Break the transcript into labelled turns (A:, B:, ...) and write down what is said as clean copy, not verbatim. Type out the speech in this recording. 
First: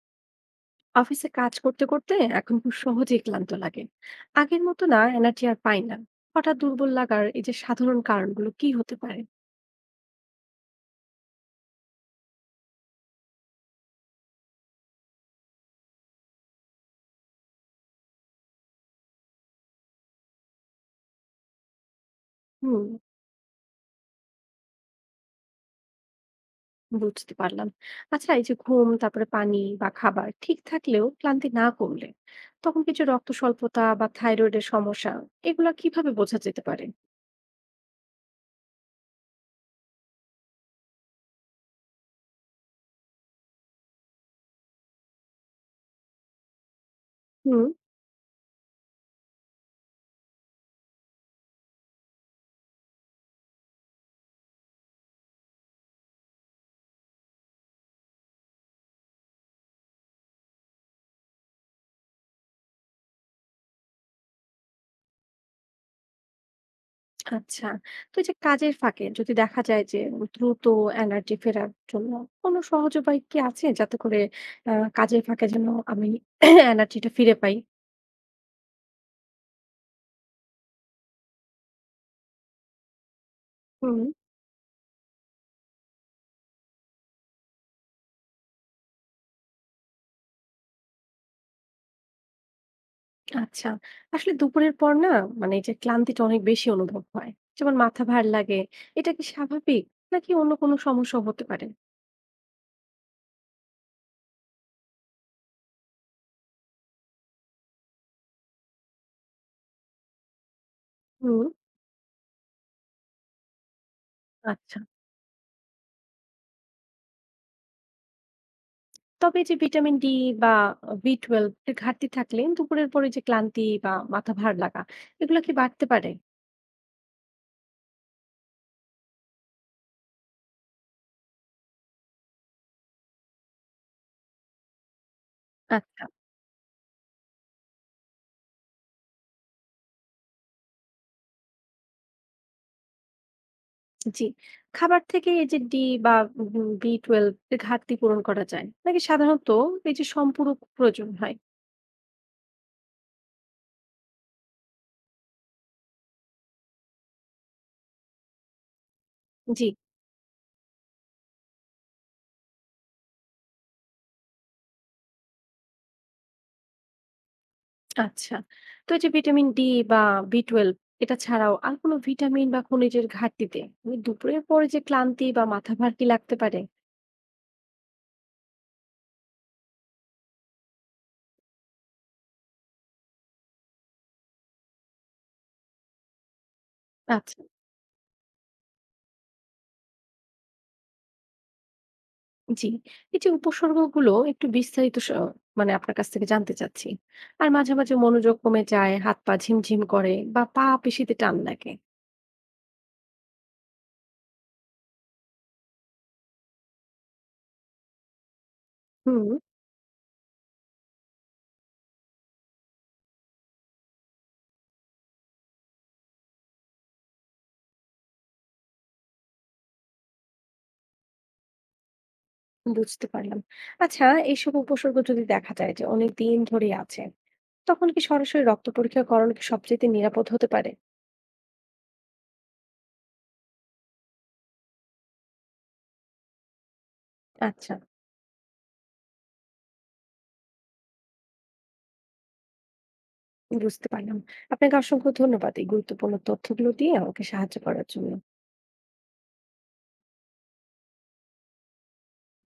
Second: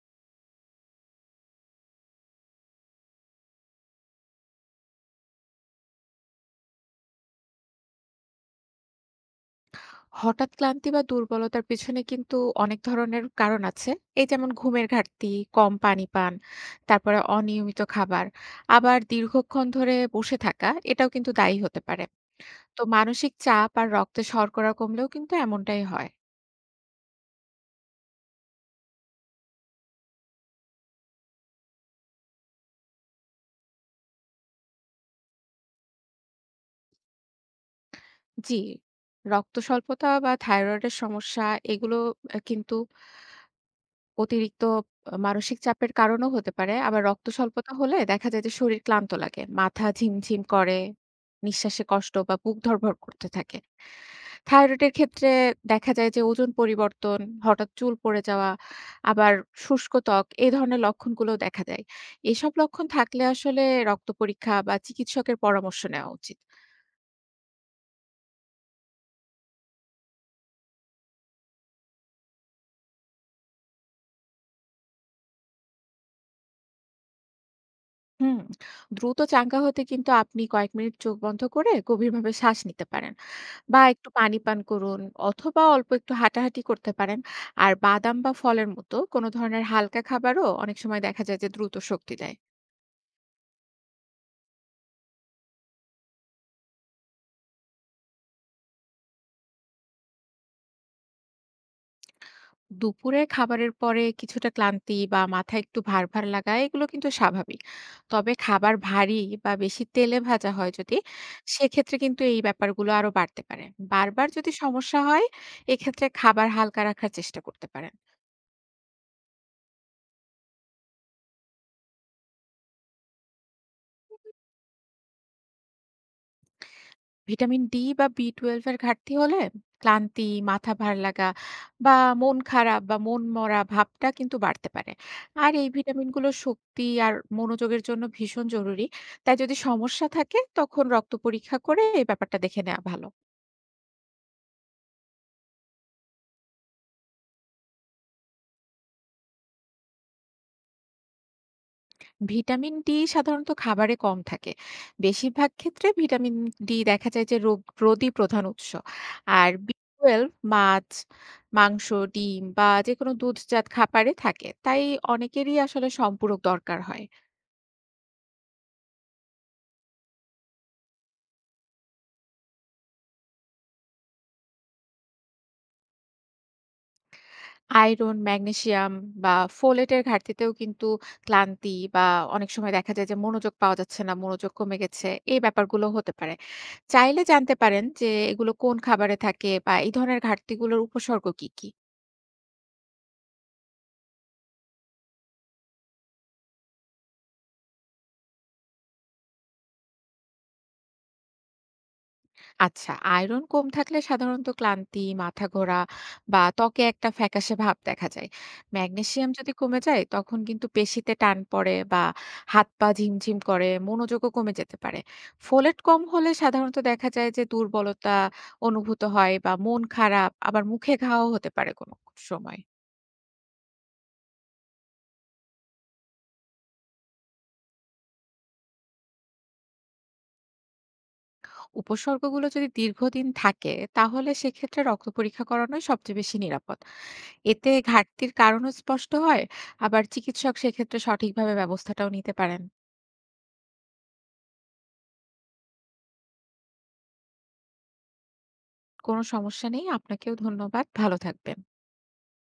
A: অফিসে কাজ করতে করতে এখন খুব সহজেই ক্লান্ত লাগে। আগের মতো না, এনার্জি আর পাই না। হঠাৎ দুর্বল লাগার এই যে সাধারণ কারণগুলো কি হতে পারে?
B: হঠাৎ ক্লান্তি বা দুর্বলতার পেছনে কিন্তু অনেক ধরনের কারণ আছে। এই যেমন ঘুমের ঘাটতি, কম পানি পান, তারপরে অনিয়মিত খাবার, আবার দীর্ঘক্ষণ ধরে বসে থাকা এটাও কিন্তু দায়ী হতে পারে। তো
A: হুম,
B: মানসিক চাপ আর রক্তে শর্করা কমলেও কিন্তু এমনটাই হয়।
A: বুঝতে পারলাম। আচ্ছা, এই যে ঘুম তারপরে পানি বা খাবার ঠিক থাকলেও ক্লান্তি না কমলে তখন কিছু রক্ত স্বল্পতা বা থাইরয়েডের সমস্যা, এগুলা কিভাবে বোঝা যেতে পারে?
B: জি, রক্ত স্বল্পতা বা থাইরয়েডের সমস্যা এগুলো কিন্তু অতিরিক্ত মানসিক চাপের কারণেও হতে পারে। আবার রক্ত
A: হুম,
B: স্বল্পতা হলে দেখা যায় যে শরীর ক্লান্ত লাগে। মাথা ঝিমঝিম করে, নিঃশ্বাসে কষ্ট বা বুক ধড়ফড় করতে থাকে। থাইরয়েডের ক্ষেত্রে দেখা যায় যে ওজন পরিবর্তন, হঠাৎ চুল পড়ে যাওয়া, আবার শুষ্ক ত্বক এই ধরনের লক্ষণগুলোও দেখা যায়। এসব লক্ষণ থাকলে আসলে রক্ত পরীক্ষা বা চিকিৎসকের পরামর্শ নেওয়া উচিত।
A: আচ্ছা। তো এই যে কাজের ফাঁকে যদি দেখা যায় যে দ্রুত এনার্জি ফেরার জন্য কোনো সহজ উপায় কি আছে? যাতে করে আ কাজের ফাঁকে যেন আমি এনার্জিটা ফিরে পাই?
B: হুম, দ্রুত চাঙ্গা হতে কিন্তু আপনি কয়েক মিনিট চোখ বন্ধ করে গভীরভাবে শ্বাস নিতে পারেন। বা
A: হুম,
B: একটু পানি পান করুন অথবা অল্প একটু হাঁটাহাঁটি করতে পারেন। আর বাদাম বা ফলের মতো কোনো ধরনের হালকা খাবারও অনেক সময় দেখা যায় যে দ্রুত শক্তি দেয়।
A: আচ্ছা। আসলে দুপুরের পর না, মানে এই যে ক্লান্তিটা অনেক বেশি অনুভব হয়। যেমন মাথা ভার লাগে। এটা কি স্বাভাবিক? নাকি অন্য কোনো সমস্যা হতে পারে?
B: দুপুরে খাবারের পরে কিছুটা ক্লান্তি বা মাথা একটু ভার লাগা এগুলো কিন্তু স্বাভাবিক। তবে খাবার ভারী বা বেশি তেলে ভাজা হয় যদি,
A: হুম,
B: সেক্ষেত্রে কিন্তু এই ব্যাপারগুলো আরো বাড়তে পারে। বারবার যদি
A: আচ্ছা।
B: সমস্যা হয়, এক্ষেত্রে খাবার হালকা রাখার চেষ্টা করতে পারেন।
A: তবে এই যে ভিটামিন ডি বা B12 এর ঘাটতি থাকলে দুপুরের পরে যে ক্লান্তি বা মাথা ভার লাগা এগুলা কি বাড়তে পারে?
B: ভিটামিন ডি বা বি-12 এর ঘাটতি হলে ক্লান্তি, মাথা ভার লাগা বা মন খারাপ বা মন মরা ভাবটা কিন্তু বাড়তে পারে। আর এই
A: আচ্ছা,
B: ভিটামিনগুলো শক্তি আর মনোযোগের জন্য ভীষণ জরুরি। তাই যদি সমস্যা থাকে তখন রক্ত পরীক্ষা করে এই ব্যাপারটা দেখে নেওয়া ভালো।
A: জি। খাবার থেকে এই যে ডি বা B12 এর ঘাটতি পূরণ করা যায়? নাকি সাধারণত এই যে সম্পূরক প্রয়োজন হয়?
B: ভিটামিন ডি সাধারণত খাবারে কম থাকে। বেশিরভাগ ক্ষেত্রে ভিটামিন ডি দেখা যায় যে রোদই প্রধান উৎস। আর
A: জি,
B: B12 মাছ, মাংস, ডিম বা যেকোনো দুধজাত খাবারে থাকে। তাই অনেকেরই আসলে সম্পূরক দরকার হয়।
A: আচ্ছা। তো এই যে ভিটামিন ডি বা B12 এটা ছাড়াও আর কোনো ভিটামিন বা খনিজের ঘাটতিতে মানে দুপুরের পরে যে ক্লান্তি বা মাথা ভার কি লাগতে পারে?
B: আয়রন, ম্যাগনেসিয়াম বা ফোলেটের ঘাটতিতেও কিন্তু ক্লান্তি বা অনেক সময় দেখা যায় যে মনোযোগ পাওয়া যাচ্ছে না, মনোযোগ কমে গেছে। এই ব্যাপারগুলো হতে পারে। চাইলে
A: আচ্ছা,
B: জানতে পারেন যে এগুলো কোন খাবারে থাকে বা এই ধরনের ঘাটতিগুলোর উপসর্গ কী, কী?
A: জি। এই যে উপসর্গগুলো একটু বিস্তারিত মানে আপনার কাছ থেকে জানতে চাচ্ছি। আর মাঝে মাঝে মনোযোগ কমে যায়, হাত পা ঝিমঝিম করে বা পা পেশিতে টান লাগে।
B: আচ্ছা, আয়রন কম থাকলে সাধারণত ক্লান্তি, মাথা ঘোরা বা ত্বকে একটা ফ্যাকাশে ভাব দেখা যায়।
A: হুম,
B: ম্যাগনেসিয়াম যদি কমে যায় তখন কিন্তু পেশিতে টান পড়ে বা হাত-পা ঝিমঝিম করে, মনোযোগও কমে যেতে পারে। ফোলেট কম হলে সাধারণত দেখা যায় যে দুর্বলতা অনুভূত হয় বা মন খারাপ, আবার মুখে ঘাও হতে পারে কোনো সময়।
A: বুঝতে পারলাম। আচ্ছা, এইসব উপসর্গ যদি দেখা যায় যে অনেক দিন ধরেই আছে, তখন কি সরাসরি রক্ত পরীক্ষা করানো কি সবচাইতে নিরাপদ হতে পারে?
B: উপসর্গগুলো যদি দীর্ঘদিন থাকে তাহলে সেক্ষেত্রে রক্ত পরীক্ষা করানোই সবচেয়ে বেশি নিরাপদ। এতে
A: আচ্ছা,
B: ঘাটতির কারণও স্পষ্ট হয়। আবার চিকিৎসক সেক্ষেত্রে সঠিকভাবে ব্যবস্থাটাও নিতে পারেন।
A: বুঝতে পারলাম। আপনাকে অসংখ্য ধন্যবাদ এই গুরুত্বপূর্ণ তথ্যগুলো দিয়ে আমাকে সাহায্য করার জন্য।
B: কোনো সমস্যা নেই। আপনাকেও ধন্যবাদ, ভালো থাকবেন।